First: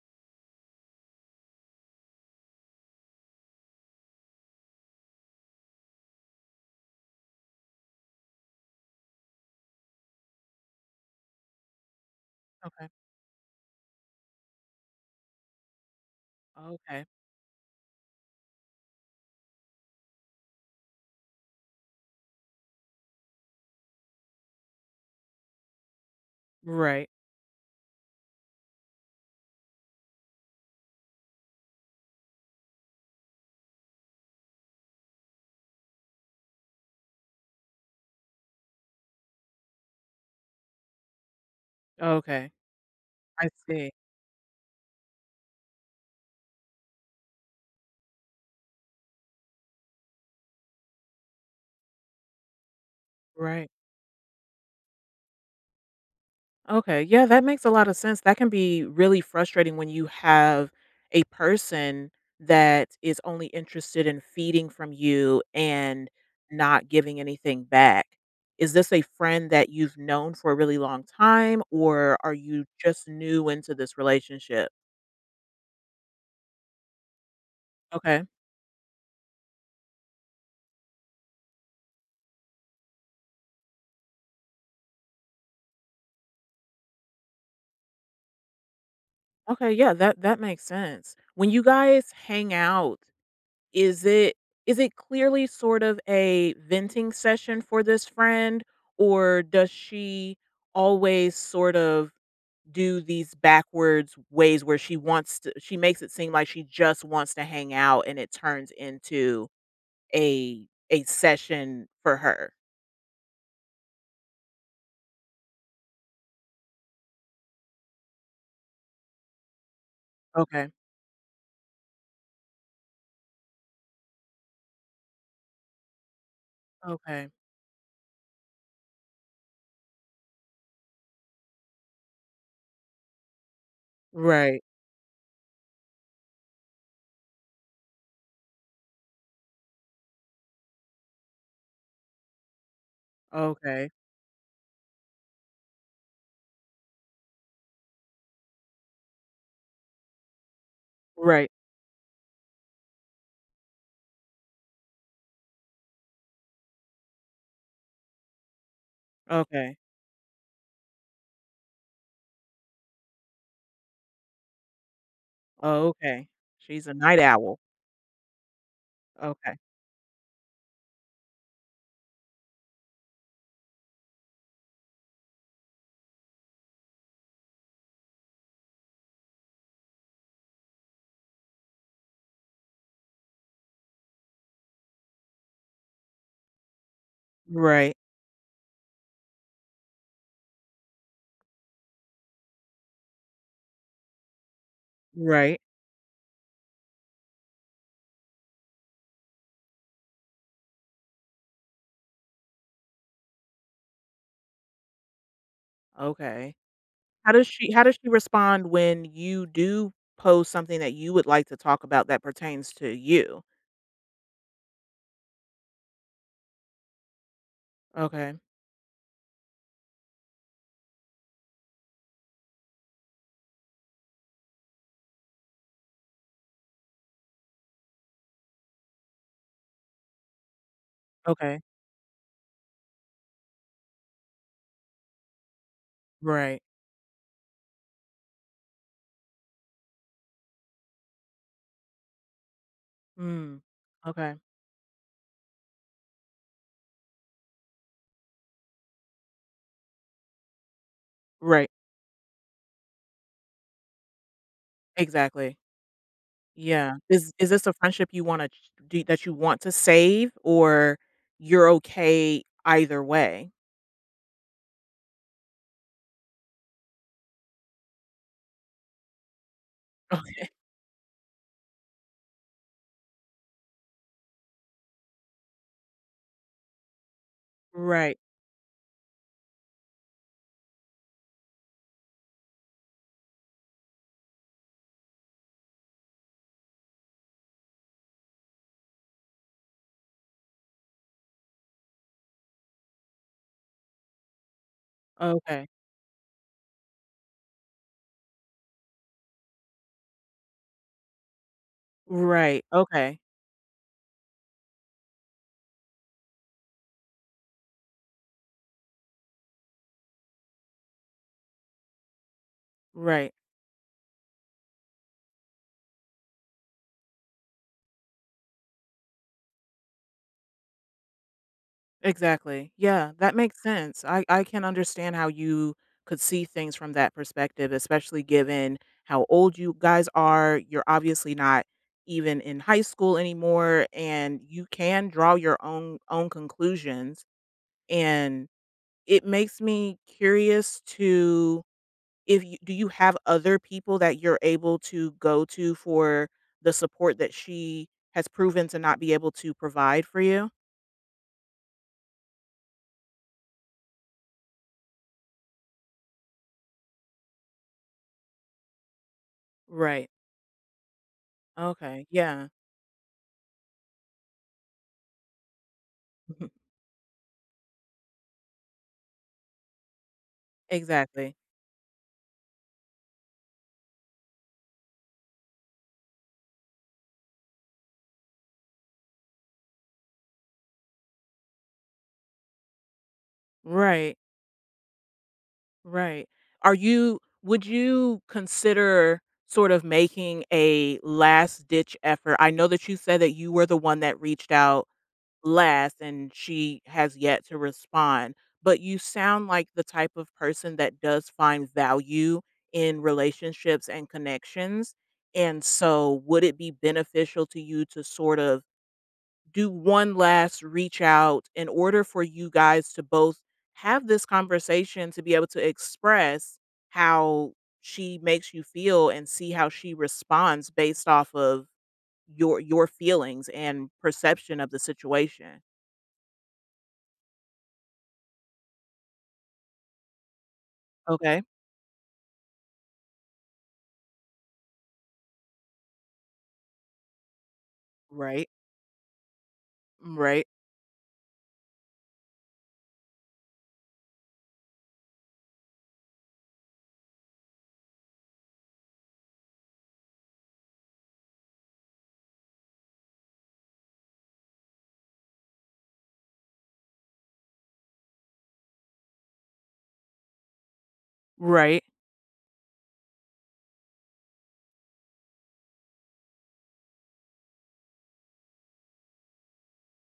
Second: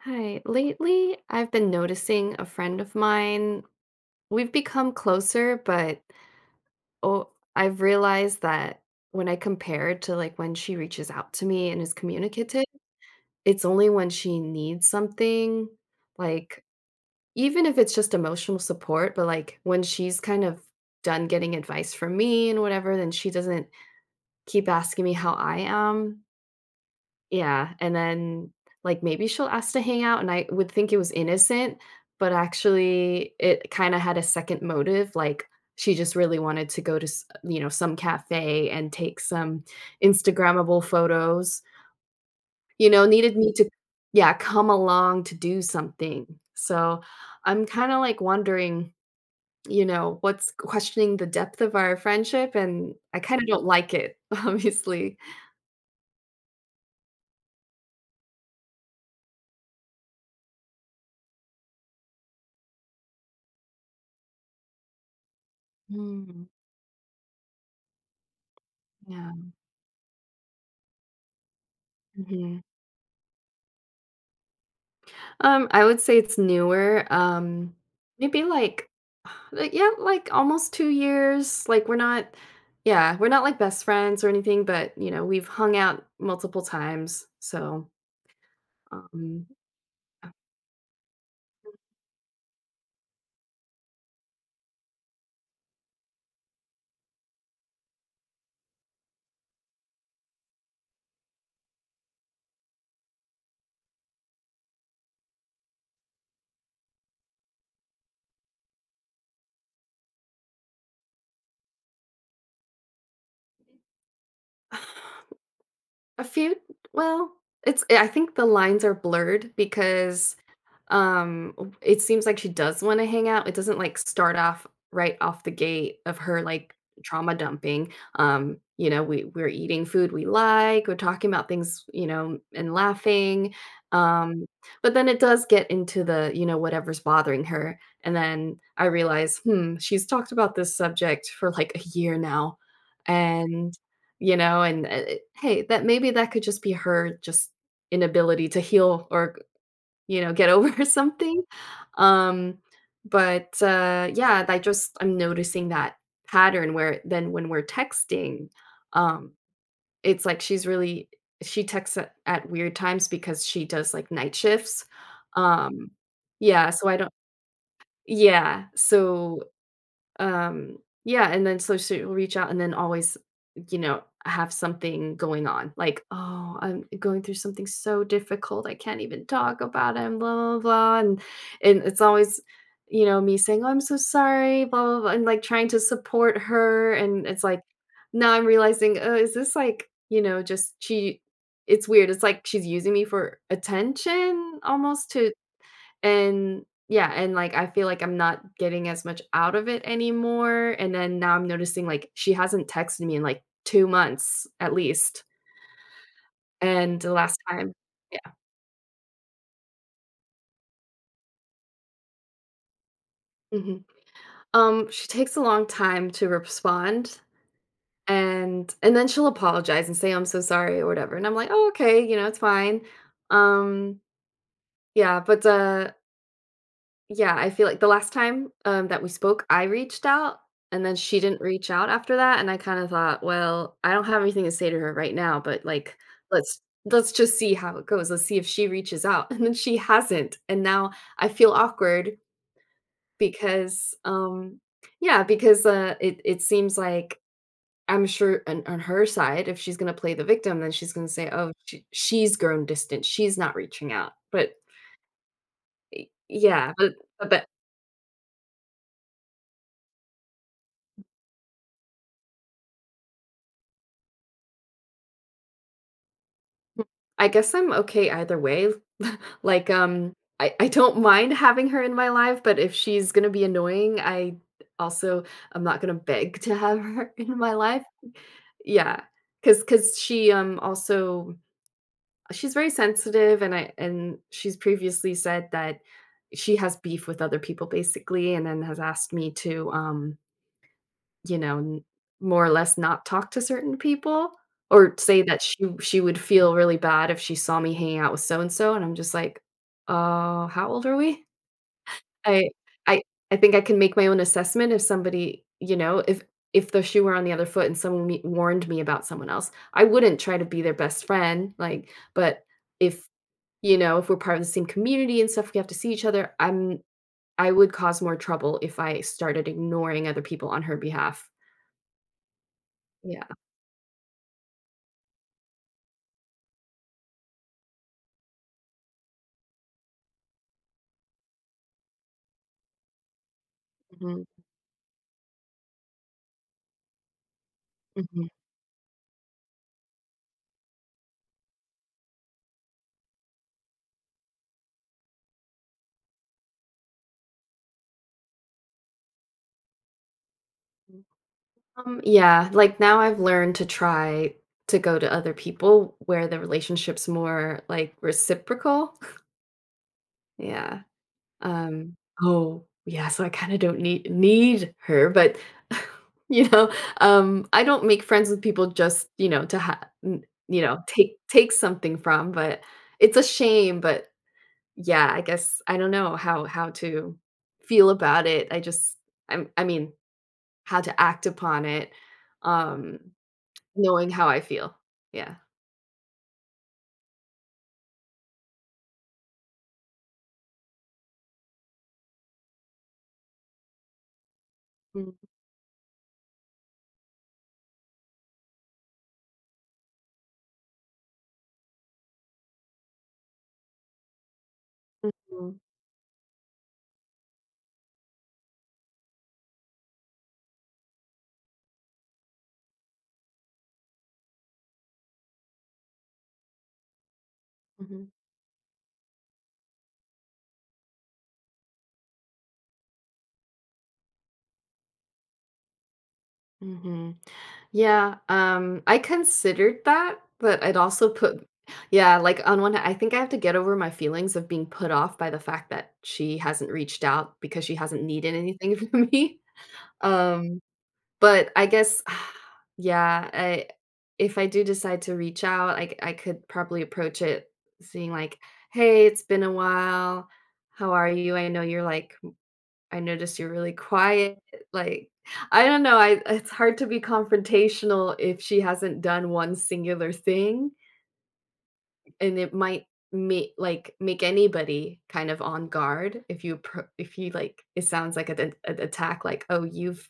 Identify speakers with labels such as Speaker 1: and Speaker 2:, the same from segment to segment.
Speaker 1: Hi. Lately, I've been noticing a friend of mine. We've become closer, but oh, I've realized that when I compare it to, like, when she reaches out to me and is communicative,
Speaker 2: Okay.
Speaker 1: it's only when she needs something. Like,
Speaker 2: Okay.
Speaker 1: even if it's just emotional support, but like when she's kind of done getting advice from me and whatever, then she doesn't keep asking me how I am.
Speaker 2: Right.
Speaker 1: Yeah, and then, like, maybe she'll ask to hang out, and I would think it was innocent, but actually it kinda had a second motive, like, she just really wanted to go to s you know, some cafe and take some Instagrammable photos,
Speaker 2: Okay.
Speaker 1: you know, needed
Speaker 2: I
Speaker 1: me to...
Speaker 2: see.
Speaker 1: Yeah, come along to do something. So, I'm kinda, like, wondering, you know, what's questioning the depth of our friendship, and I kinda don't
Speaker 2: Right.
Speaker 1: like it, obviously.
Speaker 2: Okay. Yeah, that makes a lot of sense. That can be really frustrating when you have a person that is only interested in feeding from you and
Speaker 1: Mm.
Speaker 2: not giving anything back. Is this a
Speaker 1: Yeah.
Speaker 2: friend that you've known for a really long time, or are
Speaker 1: Mhm.
Speaker 2: you just new into this relationship?
Speaker 1: I would say it's newer.
Speaker 2: Okay.
Speaker 1: Maybe like, like, yeah, like almost 2 years. Like we're not, yeah, we're not like best friends or anything, but you know, we've hung out multiple times. So, um,
Speaker 2: Okay, yeah, that makes sense. When you guys hang out, is it, is it clearly sort of a venting session for this friend, or does she always sort of do these backwards ways where she wants to she makes it seem like she just wants to hang out, and it turns into a session for her?
Speaker 1: A few, well, it's I think the lines are blurred because
Speaker 2: Okay.
Speaker 1: it seems like she does wanna hang out. It doesn't, like, start off right off the gate of her, like,
Speaker 2: Okay.
Speaker 1: trauma dumping. You know, we're eating food we like, we're talking about things, you know, and laughing, um,
Speaker 2: Right.
Speaker 1: but then it does get into the, you know, whatever's bothering her, and then I realize, "Hmm, she's talked about this subject for, like, a year now," and,
Speaker 2: Okay.
Speaker 1: you know, hey, that maybe that could just be her just inability to heal or, you know, get over something.
Speaker 2: Right.
Speaker 1: Um, but yeah, I just, I'm noticing that pattern where then when we're texting, um,
Speaker 2: Okay.
Speaker 1: it's like she's really, she texts at weird times because she does like night shifts. Um,
Speaker 2: Okay.
Speaker 1: yeah,
Speaker 2: She's
Speaker 1: so
Speaker 2: a
Speaker 1: I don't.
Speaker 2: night owl.
Speaker 1: Yeah, so
Speaker 2: Okay.
Speaker 1: um, yeah, and then so she'll reach out and then always, you know, have something going on. Like, "Oh, I'm going through something so difficult. I can't even talk about it, and blah blah blah." And it's always, you know, me saying, "Oh, I'm so sorry, blah blah blah," and like trying to support her. And it's like
Speaker 2: Right.
Speaker 1: now I'm realizing, oh, is this like, you know, just she, it's weird. It's like she's using me for attention almost to...
Speaker 2: Right.
Speaker 1: and yeah, and, like, I feel like I'm not getting as much out of it anymore, and then now I'm noticing, like, she hasn't texted me in, like, 2 months at least,
Speaker 2: Okay.
Speaker 1: and the last time...
Speaker 2: How does she
Speaker 1: yeah,
Speaker 2: respond when you do post something that you would like to talk about that pertains to you?
Speaker 1: mhm. She takes a long time to respond,
Speaker 2: Okay,
Speaker 1: and then she'll apologize and say, "I'm so sorry," or whatever, and I'm like, "Oh, okay, you know, it's fine." Um, yeah, but, yeah, I feel like the last time, that we spoke, I reached out, and then she didn't
Speaker 2: okay,
Speaker 1: reach out after that, and I kinda thought, "Well, I don't have anything to say to her right now, but, like, let's
Speaker 2: right.
Speaker 1: let's just see how it goes. Let's see if she reaches out." And then she hasn't, and now I feel awkward
Speaker 2: Mm,
Speaker 1: because,
Speaker 2: okay,
Speaker 1: yeah, because, it seems like I'm sure on her side, if she's gonna play the victim, then she's gonna say, "Oh,
Speaker 2: right,
Speaker 1: she's grown distant. She's not reaching out." But,
Speaker 2: exactly.
Speaker 1: y yeah,
Speaker 2: Yeah. Is
Speaker 1: but
Speaker 2: is this a friendship you wanna do that you want to save, or you're okay either way?
Speaker 1: I guess I'm okay either way. Like,
Speaker 2: Okay.
Speaker 1: I don't mind having her in my life, but if she's gonna be annoying, I also, I'm not gonna beg to have her in my life.
Speaker 2: Right,
Speaker 1: Yeah. Cause she, um, also she's very sensitive, and she's previously said that she has beef with other people basically and then has asked me to, you know, n more or less not talk to certain people or say that she
Speaker 2: okay,
Speaker 1: she would feel really bad if she saw me hanging out with so and so, and I'm just like, how old are we?" I
Speaker 2: right,
Speaker 1: I
Speaker 2: okay,
Speaker 1: I think I can make my own assessment if somebody, you know, if the shoe were on the other foot and someone me warned me about someone else, I wouldn't try to be their best friend, like, but if,
Speaker 2: right.
Speaker 1: you know, if we're part of the same community and stuff, we have to see each other, I would cause more trouble if I started ignoring other people on her behalf.
Speaker 2: Exactly. Yeah,
Speaker 1: Yeah.
Speaker 2: that makes sense. I can understand how you could see things from that perspective, especially given how old you guys are. You're obviously not even in high school anymore,
Speaker 1: Mhm.
Speaker 2: and you can draw your own conclusions.
Speaker 1: Mhm.
Speaker 2: And it makes me curious to, if you, do you have other people that you're able to go to for the support that she has proven to not be able to provide for you?
Speaker 1: Yeah, like now I've learned to try to go to other people where the relationship's more like reciprocal.
Speaker 2: Right.
Speaker 1: Yeah. Um,
Speaker 2: Okay, yeah.
Speaker 1: oh, yeah, so I kind of don't need her, but you know, I don't make friends with people just, you know, to have, you know, take
Speaker 2: Exactly.
Speaker 1: take something from, but it's a shame, but yeah, I guess I don't know how to feel about it. I just I'm I mean, how to act upon it, um, knowing
Speaker 2: Right,
Speaker 1: how I feel. Yeah.
Speaker 2: right. Are you, would you consider sort of making a last ditch effort? I know that you said that you were the one that reached out last and she has yet to respond, but you sound like the type of person that does find value in relationships and connections.
Speaker 1: Mhm,
Speaker 2: And so would it be beneficial to you to sort of do one last reach out in order for you guys to both have this conversation, to be able to express how
Speaker 1: mhm,
Speaker 2: she makes you feel and see how she responds based off of your feelings and perception of the situation?
Speaker 1: mhm. Yeah, I considered that, but I'd also
Speaker 2: Okay.
Speaker 1: put... yeah, like, on one hand, I think I have to get over my feelings of being put off by the fact that she hasn't reached out because she hasn't needed
Speaker 2: Right.
Speaker 1: anything from me.
Speaker 2: Right.
Speaker 1: Um But I guess yeah, I if I do decide to reach out, I could probably approach it seeing like, "Hey, it's been a while. How are you? I know you're like, I noticed you're really quiet." Like, I don't know, I it's hard to be confrontational if she hasn't done one singular thing,
Speaker 2: Right.
Speaker 1: and it might make, like, make anybody kind of on guard if you like it sounds like an attack like, "Oh, you've...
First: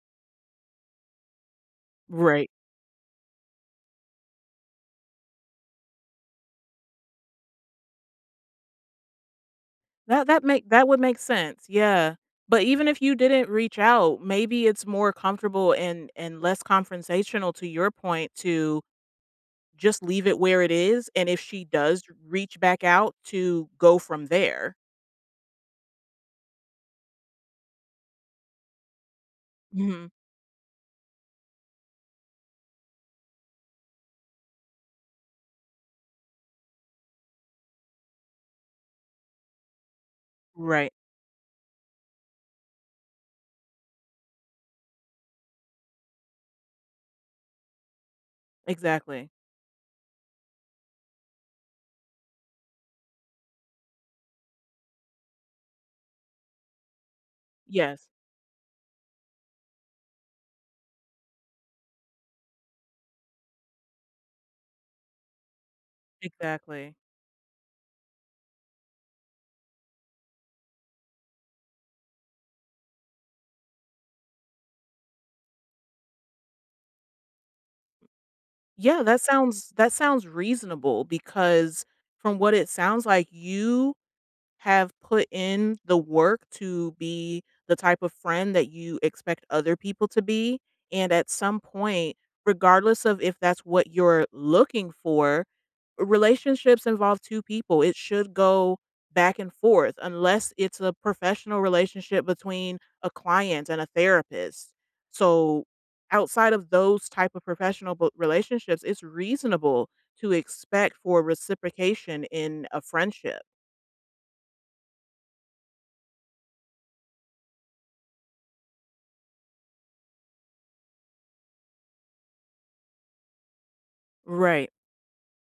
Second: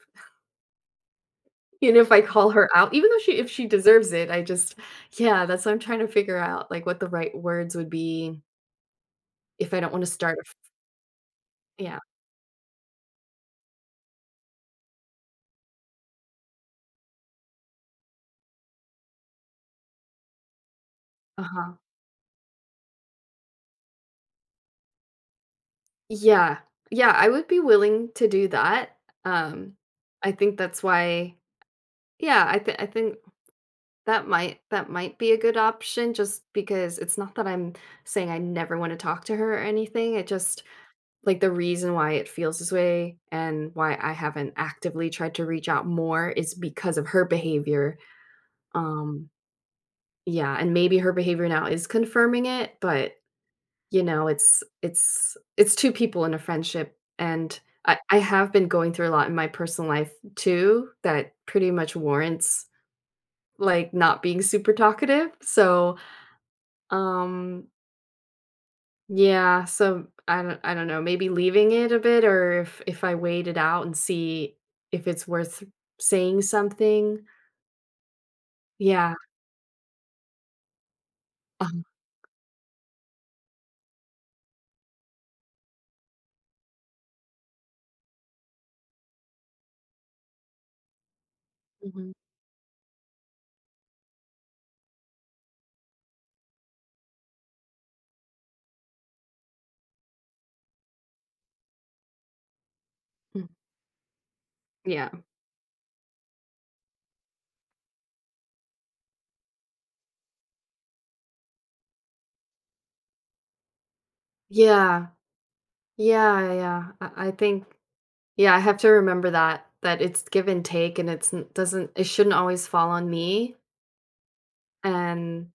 Speaker 1: You know, if I
Speaker 2: Right.
Speaker 1: call her out, even though she if she deserves it, I just yeah, that's what I'm trying to figure out, like, what the right words would be if I don't wanna start a f
Speaker 2: That would make sense.
Speaker 1: yeah,
Speaker 2: Yeah. But even if you didn't reach out, maybe it's more comfortable and less confrontational, to your point, to just leave it where it is, and if she
Speaker 1: uh-huh.
Speaker 2: does reach back out, to go from there.
Speaker 1: Yeah, yeah, I would be willing to do that, um,
Speaker 2: Mhm.
Speaker 1: I think that's why, yeah, I think that might, that might be a good option just because it's not that I'm saying I never wanna talk to her or anything, it just,
Speaker 2: Right.
Speaker 1: like, the reason why it feels this way and why I haven't actively tried to reach out more is because of her behavior. Um,
Speaker 2: Exactly.
Speaker 1: yeah, and maybe her behavior now is confirming it, but, you know, it's 2 people in a friendship, and I
Speaker 2: Yes.
Speaker 1: I have been going through a lot in my personal life too that pretty much warrants, like, not being super talkative, so,
Speaker 2: Exactly.
Speaker 1: um, yeah, so I don't know, maybe leaving it a bit or if I wait it out and see if it's worth saying something.
Speaker 2: Yeah,
Speaker 1: Yeah.
Speaker 2: that sounds reasonable because
Speaker 1: uh
Speaker 2: from what it sounds like, you have put in the work to be the type of friend that you expect other people to be. And at some
Speaker 1: mhm,
Speaker 2: point, regardless of if that's what you're looking for, relationships involve two people. It should go back and forth, unless it's a professional relationship between a
Speaker 1: mm,
Speaker 2: client and a therapist.
Speaker 1: yeah.
Speaker 2: So, outside of those type of professional bo- relationships, it's reasonable to expect for reciprocation in a friendship.
Speaker 1: Yeah. Yeah, yeah, yeah. I think yeah, I have to remember that that it's give and take and it's n- doesn't it shouldn't always fall on me.
Speaker 2: Right.
Speaker 1: And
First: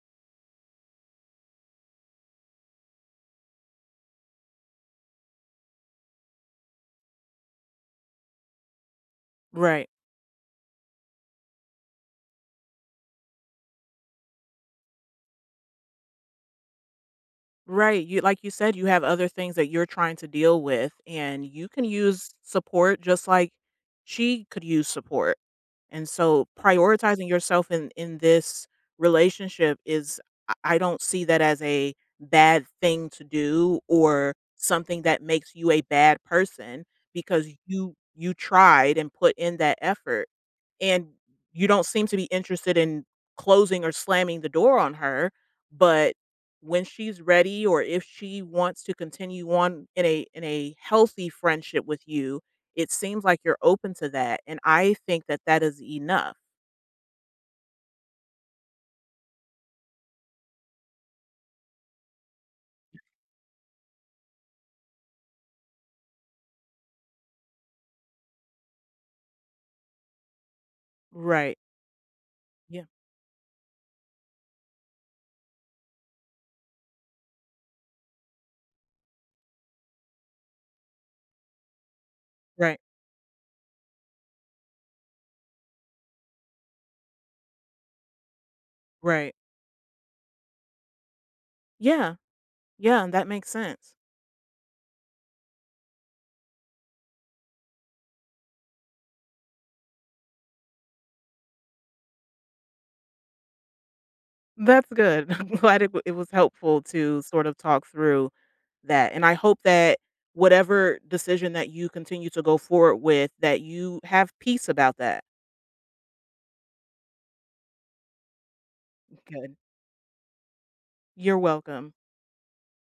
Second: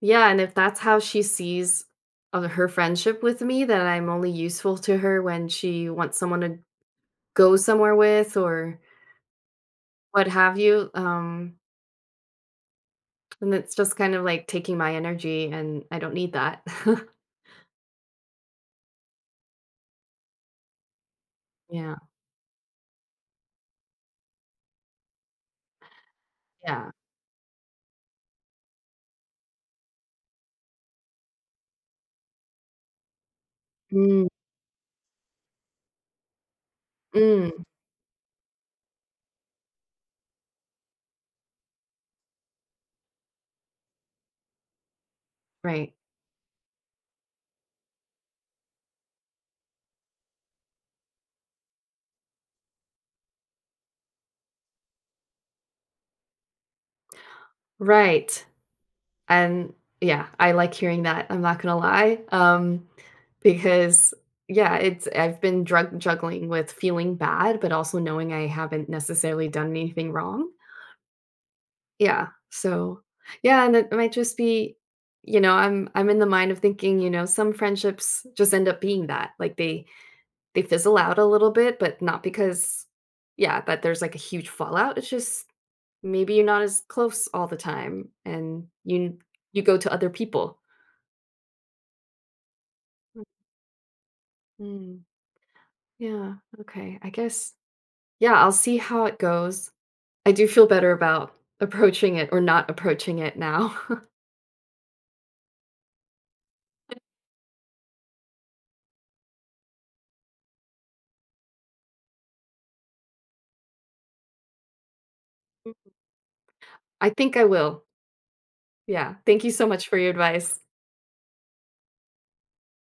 Speaker 1: yeah, and if that's how she sees of her friendship with me, that I'm only useful to her when she wants someone to go somewhere with or
Speaker 2: Right.
Speaker 1: what have you. And it's just kind of like taking my energy and I don't need that.
Speaker 2: Right. You, like you said, you have other things that you're trying to deal with, and you can
Speaker 1: yeah.
Speaker 2: use support just like she could use support. And so
Speaker 1: Yeah.
Speaker 2: prioritizing yourself in this relationship is, I don't see that as a bad thing to do
Speaker 1: Mm,
Speaker 2: or something that makes you a bad person, because
Speaker 1: mm,
Speaker 2: you tried and put in that effort, and you don't seem to be interested in closing or slamming the door on her,
Speaker 1: right.
Speaker 2: but when she's ready or if she wants to continue on in a healthy friendship with you, it seems like you're open to that, and I think that that is enough.
Speaker 1: Right. And yeah, I like hearing that. I'm not gonna lie, because yeah, it's, I've been drug juggling with feeling bad, but also knowing I haven't necessarily done anything wrong.
Speaker 2: Right.
Speaker 1: Yeah,
Speaker 2: Yeah.
Speaker 1: so yeah, and it might just be, you know, I'm in the mind of thinking, you know, some friendships just end up being that, like they fizzle out a little bit, but not
Speaker 2: Right.
Speaker 1: because, yeah, that there's like a huge fallout. It's just maybe you're not as close all the time, and you
Speaker 2: Right.
Speaker 1: you go to other people.
Speaker 2: Yeah. Yeah, and that makes sense.
Speaker 1: Mm, yeah, okay. I guess, yeah, I'll see how it goes. I do feel better about approaching it or not approaching it now.
Speaker 2: That's good. I'm glad it was helpful to sort of talk through that, and I hope that whatever decision that you continue to go forward with, that you have peace about that.
Speaker 1: I think I will. Yeah. Thank you
Speaker 2: Good.
Speaker 1: so much for your advice.
Speaker 2: You're welcome.